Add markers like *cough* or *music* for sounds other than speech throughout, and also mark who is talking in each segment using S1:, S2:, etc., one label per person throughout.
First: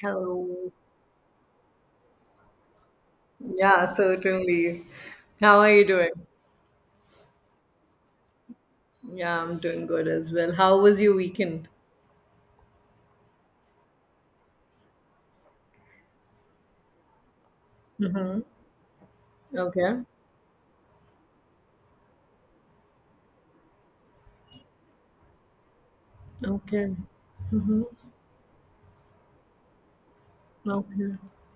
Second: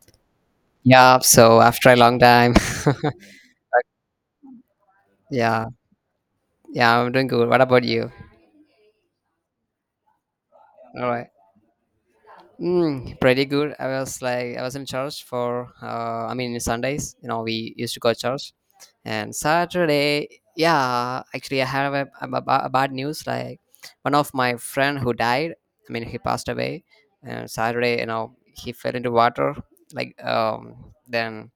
S1: Hello.
S2: Yeah, so after a long time. *laughs*
S1: Yeah, certainly. How
S2: yeah,
S1: are you doing?
S2: yeah, I'm doing good. What about you?
S1: Yeah, I'm doing good as well. How was
S2: All
S1: your
S2: right.
S1: weekend?
S2: Mm, pretty good. I was in church for, I mean, Sundays, we used to go to
S1: Mm-hmm.
S2: church. And
S1: Okay.
S2: Saturday, yeah, actually, I have a bad news. Like, one of my friend who died, I mean, he passed away.
S1: Okay.
S2: And Saturday, he fell into water. Like,
S1: Okay.
S2: then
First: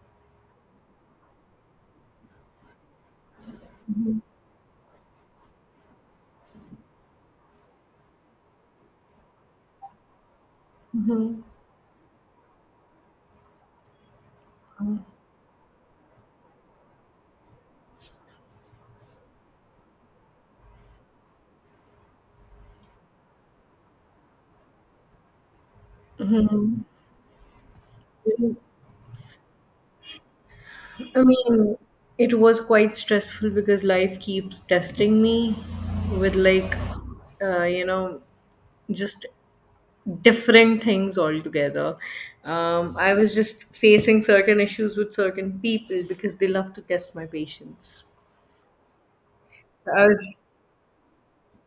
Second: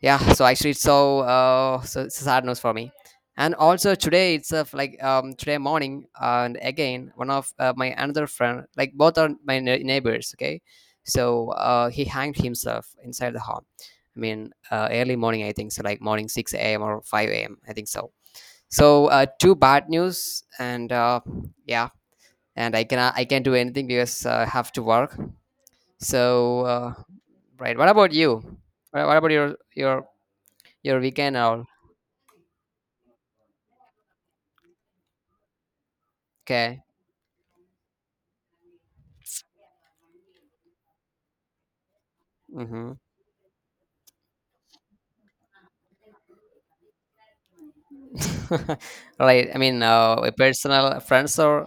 S2: yeah, so actually it's so so it's a sad news for me. And also today itself, like today morning, and again one of my another friend. Like, both are my neighbors. Okay, so he hanged himself inside the home. I mean, early morning, I think so, like morning 6 a.m or 5 a.m, I think so. So two bad news. And yeah, and I can't do anything because I have to work. So right, what about you? What about your your
S1: I
S2: weekend or
S1: mean, it was quite stressful because life keeps testing me with
S2: Okay.
S1: uh, you know, just different things altogether.
S2: Mm-hmm.
S1: I was just facing certain issues with certain people because they love to test my patience.
S2: *laughs* right. I mean,
S1: I
S2: a
S1: was
S2: personal friends or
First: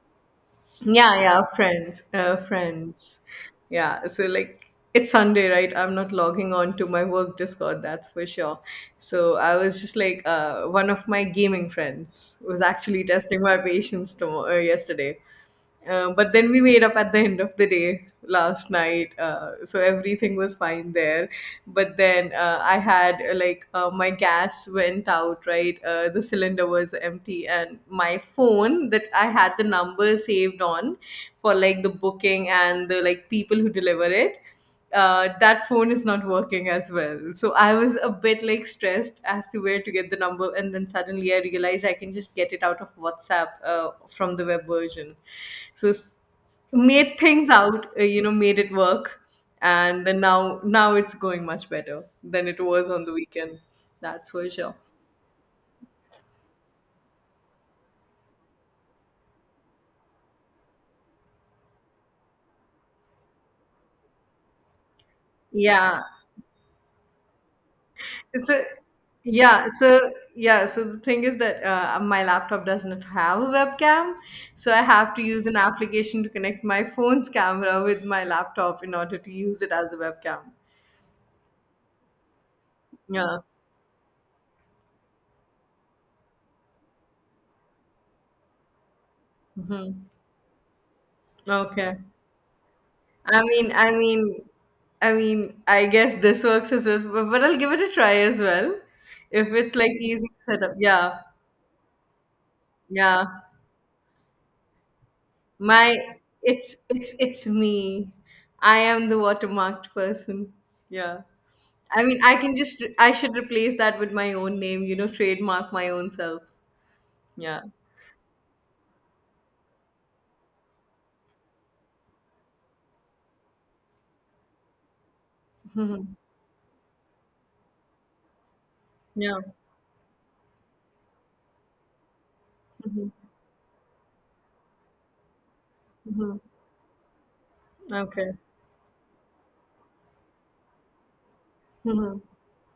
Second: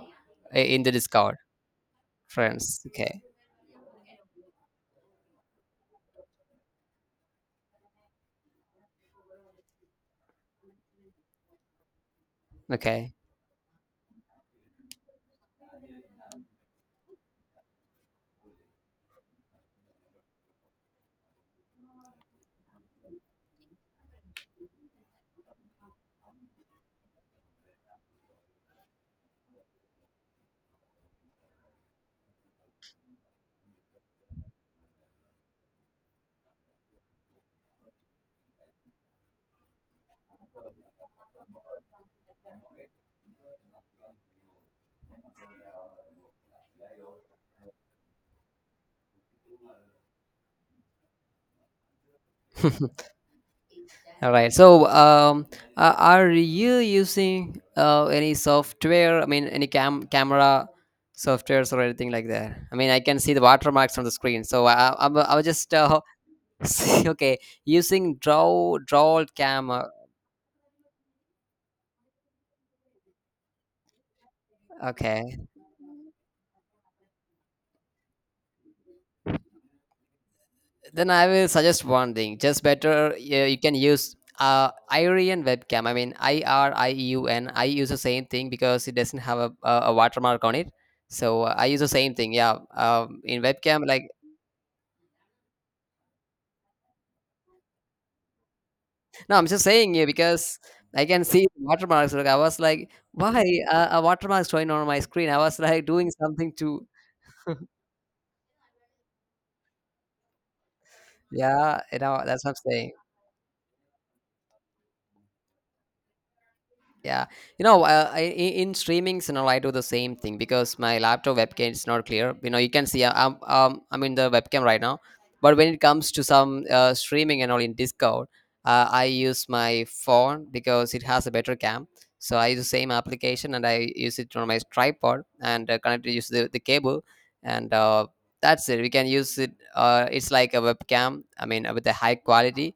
S2: in the
S1: Yeah,
S2: Discord
S1: yeah, friends,
S2: friends.
S1: friends.
S2: Okay.
S1: Yeah, so like it's Sunday, right? I'm not logging on to my work Discord, that's for sure. So I was just like, one of my gaming friends was actually
S2: Okay.
S1: testing my patience tomorrow, yesterday. But then we made up at the end of the day last night, so everything was fine there. But then I had my gas went out, right? The cylinder was empty, and my phone that I had the number saved on for like the booking and the like people who deliver it. That phone is not working as well. So I was a bit like stressed as to where to get the number, and then suddenly I realized I can just get it out of WhatsApp from the web version. So s- Made things out, made it work, and then now it's going much better than it was on the weekend. That's
S2: All
S1: for
S2: right.
S1: sure.
S2: So, are you using any software? I mean, any camera softwares or anything like that? I mean, I can see the watermarks on the screen. So I was just
S1: Yeah.
S2: *laughs* see, okay, using
S1: So,
S2: draw
S1: yeah,
S2: cam.
S1: so yeah, so the thing is that my laptop doesn't have a webcam, so I have to
S2: Okay.
S1: use an application to connect my phone's camera with my laptop in order to use it as a webcam.
S2: Then I will suggest one thing. Just better,
S1: Yeah.
S2: yeah, you can use Irian webcam. I mean, IRIEUN. I use the same thing because it doesn't have a
S1: Hmm.
S2: watermark on it. So I use the
S1: Okay.
S2: same thing. Yeah, in
S1: I mean,
S2: webcam,
S1: I
S2: like
S1: mean, I guess this works as well, but I'll give it a try as well.
S2: no, I'm
S1: If
S2: just
S1: it's like
S2: saying, yeah,
S1: easy to
S2: because
S1: set up.
S2: I
S1: Yeah.
S2: can see watermarks. Like I was like,
S1: Yeah.
S2: why a watermark showing on my screen? I was like
S1: My
S2: doing something
S1: it's
S2: to
S1: it's it's me. I am the watermarked person. Yeah.
S2: yeah, you
S1: I mean,
S2: know, that's what I'm saying.
S1: I should replace that with my own name, you know, trademark my own self.
S2: Yeah,
S1: Yeah.
S2: you know,
S1: *laughs*
S2: in streamings, you know, I do the same thing because my laptop webcam is not clear. You know, you can see I'm in the webcam right now, but when it comes
S1: Mhm.
S2: to some streaming and all in Discord, I
S1: Yeah.
S2: use my phone because it has a better cam. So I use the same
S1: Mhm.
S2: application, and I use it on my tripod, and connect to use
S1: Mhm.
S2: the cable, and
S1: Okay.
S2: that's it. We can use it. It's like a webcam. I mean, with a high
S1: Mhm.
S2: quality,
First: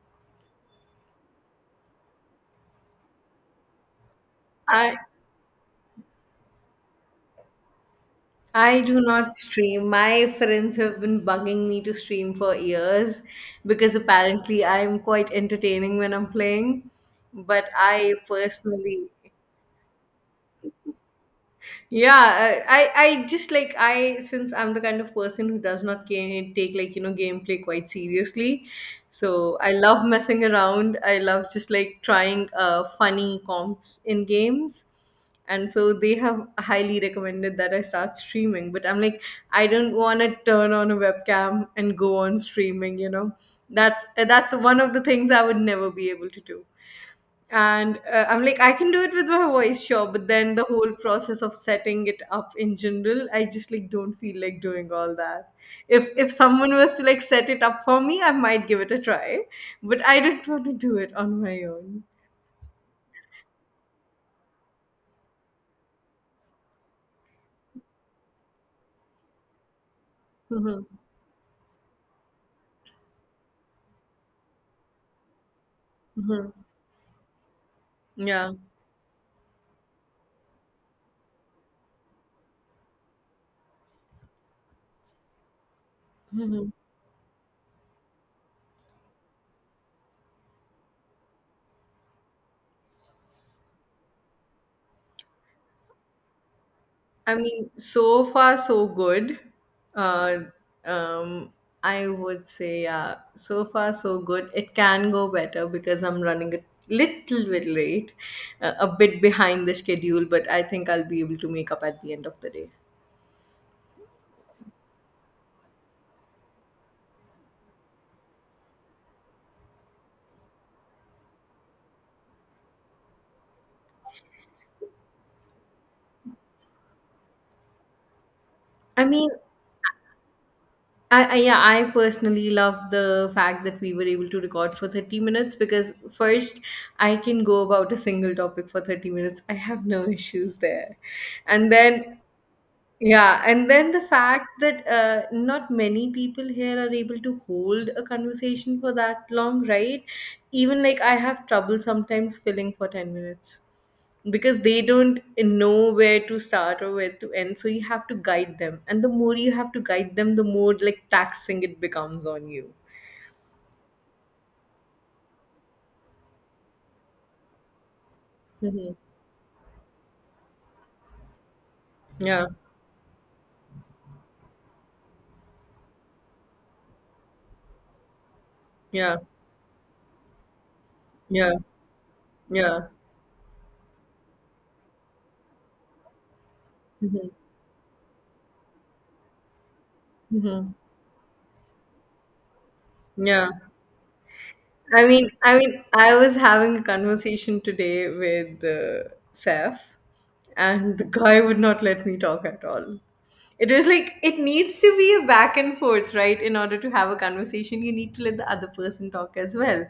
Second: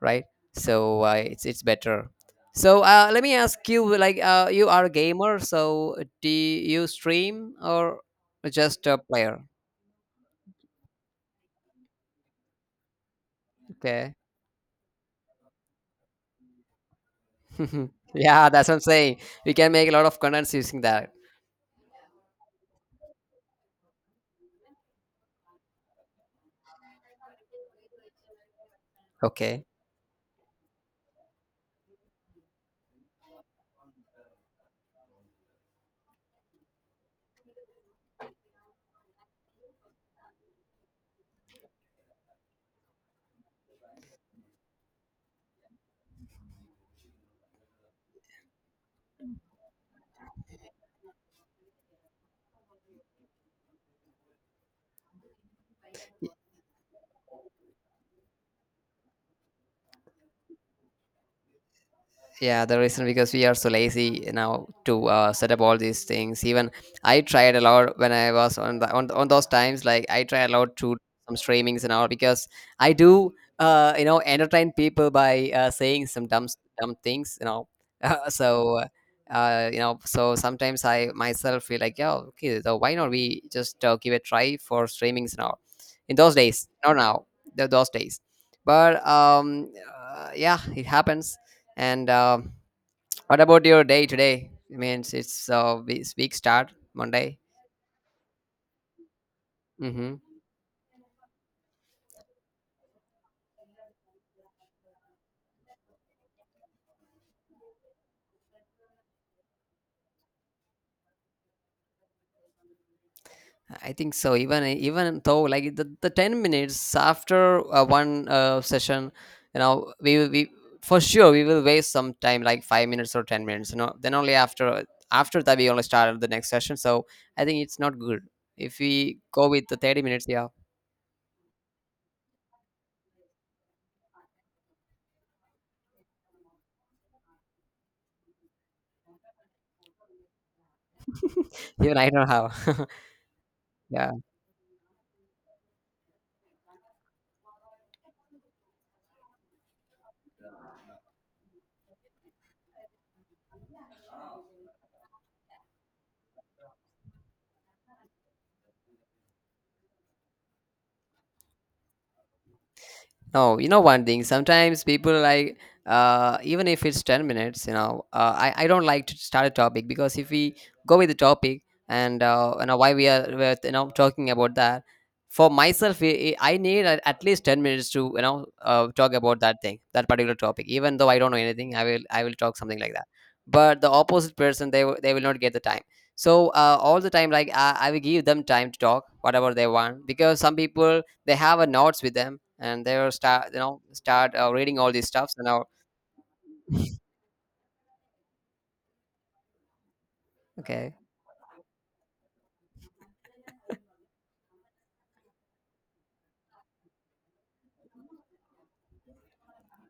S2: right? So it's better. So let me ask you, like you are a
S1: I
S2: gamer, so do you stream or
S1: I
S2: just a
S1: do not
S2: player?
S1: stream. My friends have been bugging me to stream for years because
S2: Okay.
S1: apparently I'm quite entertaining when I'm playing. But
S2: *laughs*
S1: I
S2: yeah, that's what I'm
S1: personally,
S2: saying. We can make a lot of contents using that.
S1: I just like I since I'm the kind of person who does not take like you know gameplay quite seriously, so
S2: Okay.
S1: I love messing around, I love just like trying funny comps in games, and so they have highly recommended that I start streaming, but I'm like I don't want to turn on a webcam and go on streaming, you know. That's that's one of the things I would never be able to do. And I'm like I can do it with my voice, sure, but then the whole process of setting it up in general I just like don't feel like doing all that. If someone was to like set it up for me I might give it a try, but I didn't want to *laughs* do it on my own.
S2: Yeah, the reason because we are so lazy now to set up all these things. Even I tried a lot when I was on on those times. Like, I try a lot
S1: Mhm.
S2: to some streamings and all, because I do you know, entertain people by saying some
S1: Mhm.
S2: dumb things, you know. *laughs* Uh,
S1: Yeah.
S2: so you know, so sometimes I myself feel like, yeah, okay, so why not we just give a try for streamings and all. In those days,
S1: *laughs*
S2: not now. Those days. But yeah, it happens. And what about your day today? I mean, it's week start
S1: I
S2: Monday.
S1: mean, so far so good.
S2: Mm-hmm.
S1: Uh, um, I would say, yeah, so far so good. It can go better because I'm running a little bit late, a bit behind the schedule, but I think I'll be able to make up at the end of the day.
S2: I think so. Even even though, like, the 10 minutes after one session, you know, we will we for sure we will waste some time, like 5 minutes or 10 minutes. You know, then only after after that we only start the next session. So I think it's not good if
S1: I
S2: we
S1: mean,
S2: go with the 30 minutes. Yeah,
S1: I yeah, I personally love the fact that we were able to record for 30 minutes because first I can go about a single topic for 30 minutes. I have no *laughs* issues there.
S2: *laughs*
S1: And
S2: even
S1: then
S2: I don't know how.
S1: yeah, and then
S2: *laughs*
S1: the
S2: yeah.
S1: fact that not many people here are able to hold a conversation for that long, right? Even like I have trouble sometimes filling for 10 minutes because they don't know where to start or where to end. So you have to guide them. And the more you have to guide them, the more like taxing it becomes on you.
S2: No, you know one thing. Sometimes people like even if it's 10 minutes, you know, I don't
S1: Hmm.
S2: like to start a topic, because if we go with the topic and
S1: Yeah,
S2: you know, why we are you know, talking about that. For myself, I need at least 10 minutes to, you know, talk
S1: yeah,
S2: about that thing, that particular topic. Even though I don't know
S1: yeah,
S2: anything, I will talk something
S1: yeah.
S2: like that. But the opposite person, they will not get the time. So all the
S1: Hmm.
S2: time, like I will give them time to talk whatever they want, because some
S1: Hmm.
S2: people they have a notes with them, and they will
S1: Yeah.
S2: start, you know, start reading all these
S1: I mean,
S2: stuffs and now
S1: I was having a conversation today with Seth,
S2: okay.
S1: and the guy would not let me talk at all. It was like it needs to be a back and forth, right? In order to have a conversation, you need to let the other person talk as well.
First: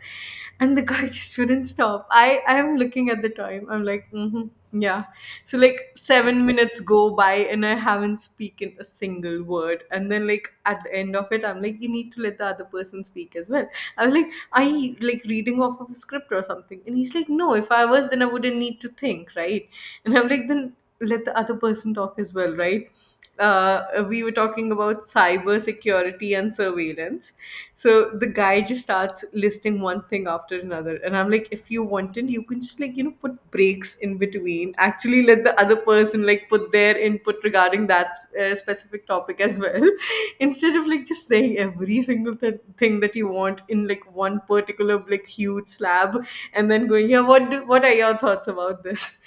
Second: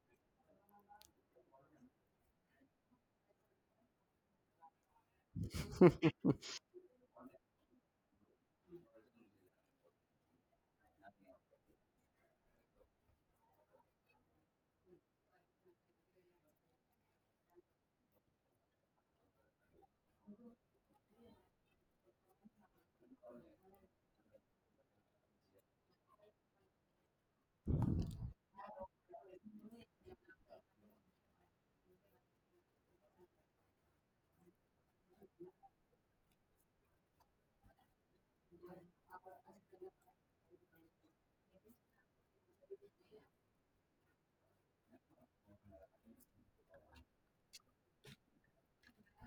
S1: And the guy *laughs* just wouldn't stop. I am looking at the time. I'm like, mm-hmm. Yeah. So like
S2: *laughs*
S1: 7 minutes go by and I haven't spoken a single word. And then like at the end of it, I'm like, you need to let the other person speak as well. I was like, are you like reading off of a script or something? And he's like, no, if I was then I wouldn't need to think, right? And I'm like, then let the other person talk as well, right? Uh, we were talking about cyber security and surveillance. So the guy just starts listing one thing after another, and I'm like, if you wanted, you can just like you know put breaks in between. Actually, let the other person like put their input regarding that specific topic as well, *laughs* instead of like just saying every single thing that you want in like one particular like huge slab, and then going, yeah, what are your thoughts about this?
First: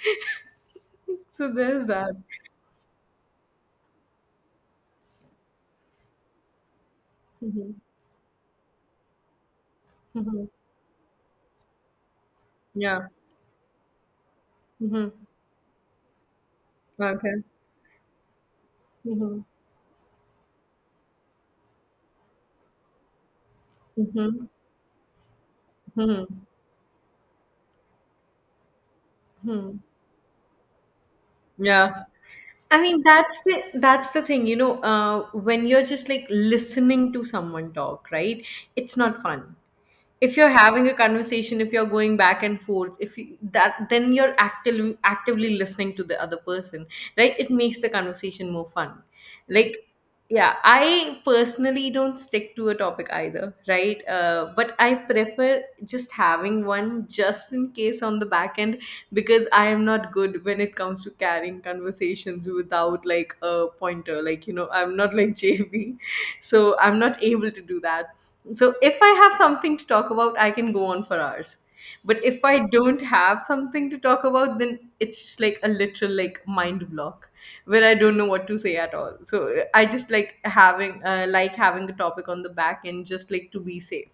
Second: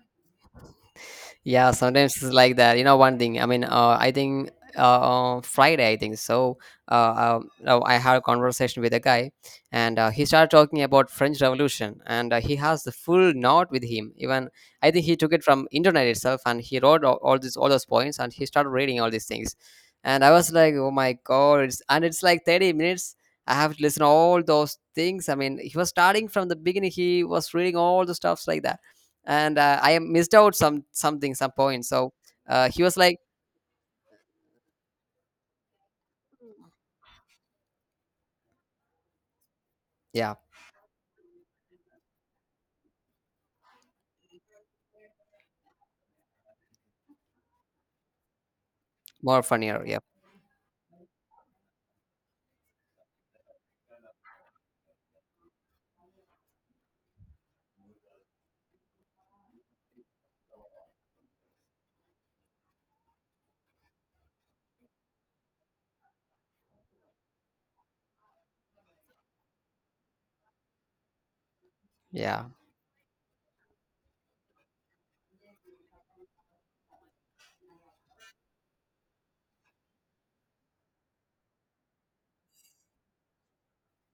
S1: *laughs* So
S2: Yeah,
S1: there's that.
S2: sometimes it's like that. You know, one thing. I mean, I think on Friday, I think so.
S1: Mhm.
S2: No, I had a conversation with a guy, and he
S1: Mhm.
S2: started talking about French Revolution, and he has the
S1: Yeah.
S2: full note with him. Even I think
S1: Mhm.
S2: he took it from internet itself, and he wrote all
S1: Okay.
S2: these all those points, and he started reading all these
S1: Mhm.
S2: things, and I was like, oh my god! And it's like 30 minutes. I have to listen all
S1: Mhm.
S2: those things. I mean, he was
S1: Mhm.
S2: starting from the beginning. He was reading all the stuffs like that, and
S1: Mhm.
S2: I missed out some points.
S1: Yeah.
S2: So
S1: I
S2: he was
S1: mean,
S2: like,
S1: that's the thing, you know, when you're just like listening to someone talk, right? It's not fun.
S2: yeah,
S1: If you're having a conversation, if you're going back and forth, if you, that, then you're actively listening to the other person, right, it makes the conversation more fun.
S2: more
S1: Like
S2: funnier. Yeah,
S1: yeah, I personally don't stick to a topic either, right? But I prefer just having one, just in case on the back end, because I am not good when it comes to carrying conversations without like a pointer, like you know, I'm not like *laughs* JV, so I'm not able to do that. So if I have something to talk about, I can go on for hours. But
S2: yeah.
S1: if I don't have something to talk about, then it's just like a literal like mind block where I don't know what to say at all. So I just like having a topic on the back end, just like to be safe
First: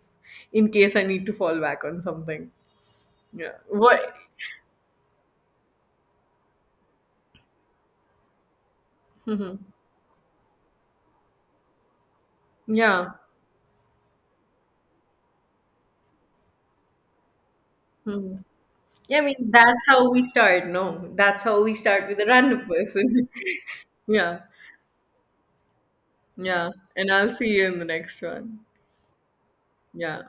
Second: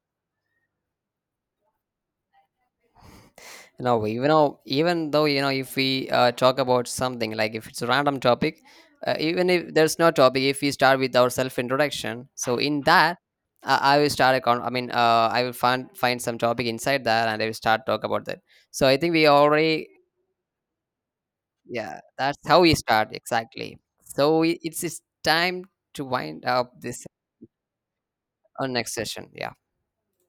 S1: in case I need to fall back on something. Yeah.
S2: No,
S1: What?
S2: even though even though, you know, if we talk about something, like if it's a random topic, even
S1: Mhm.
S2: if there's no topic, if we start with our self introduction, so in
S1: Yeah.
S2: that. I will start a I mean, I will find some topic inside that, and I will start talk about that.
S1: Mhm.
S2: So I think
S1: Yeah, I
S2: we
S1: mean that's
S2: already,
S1: how we start. No, that's how we
S2: yeah,
S1: start with a
S2: that's how
S1: random
S2: we start
S1: person.
S2: exactly.
S1: *laughs* Yeah.
S2: So it's time to wind
S1: Yeah.
S2: up this
S1: And I'll see you in the next one.
S2: on next session. Yeah.
S1: Yeah.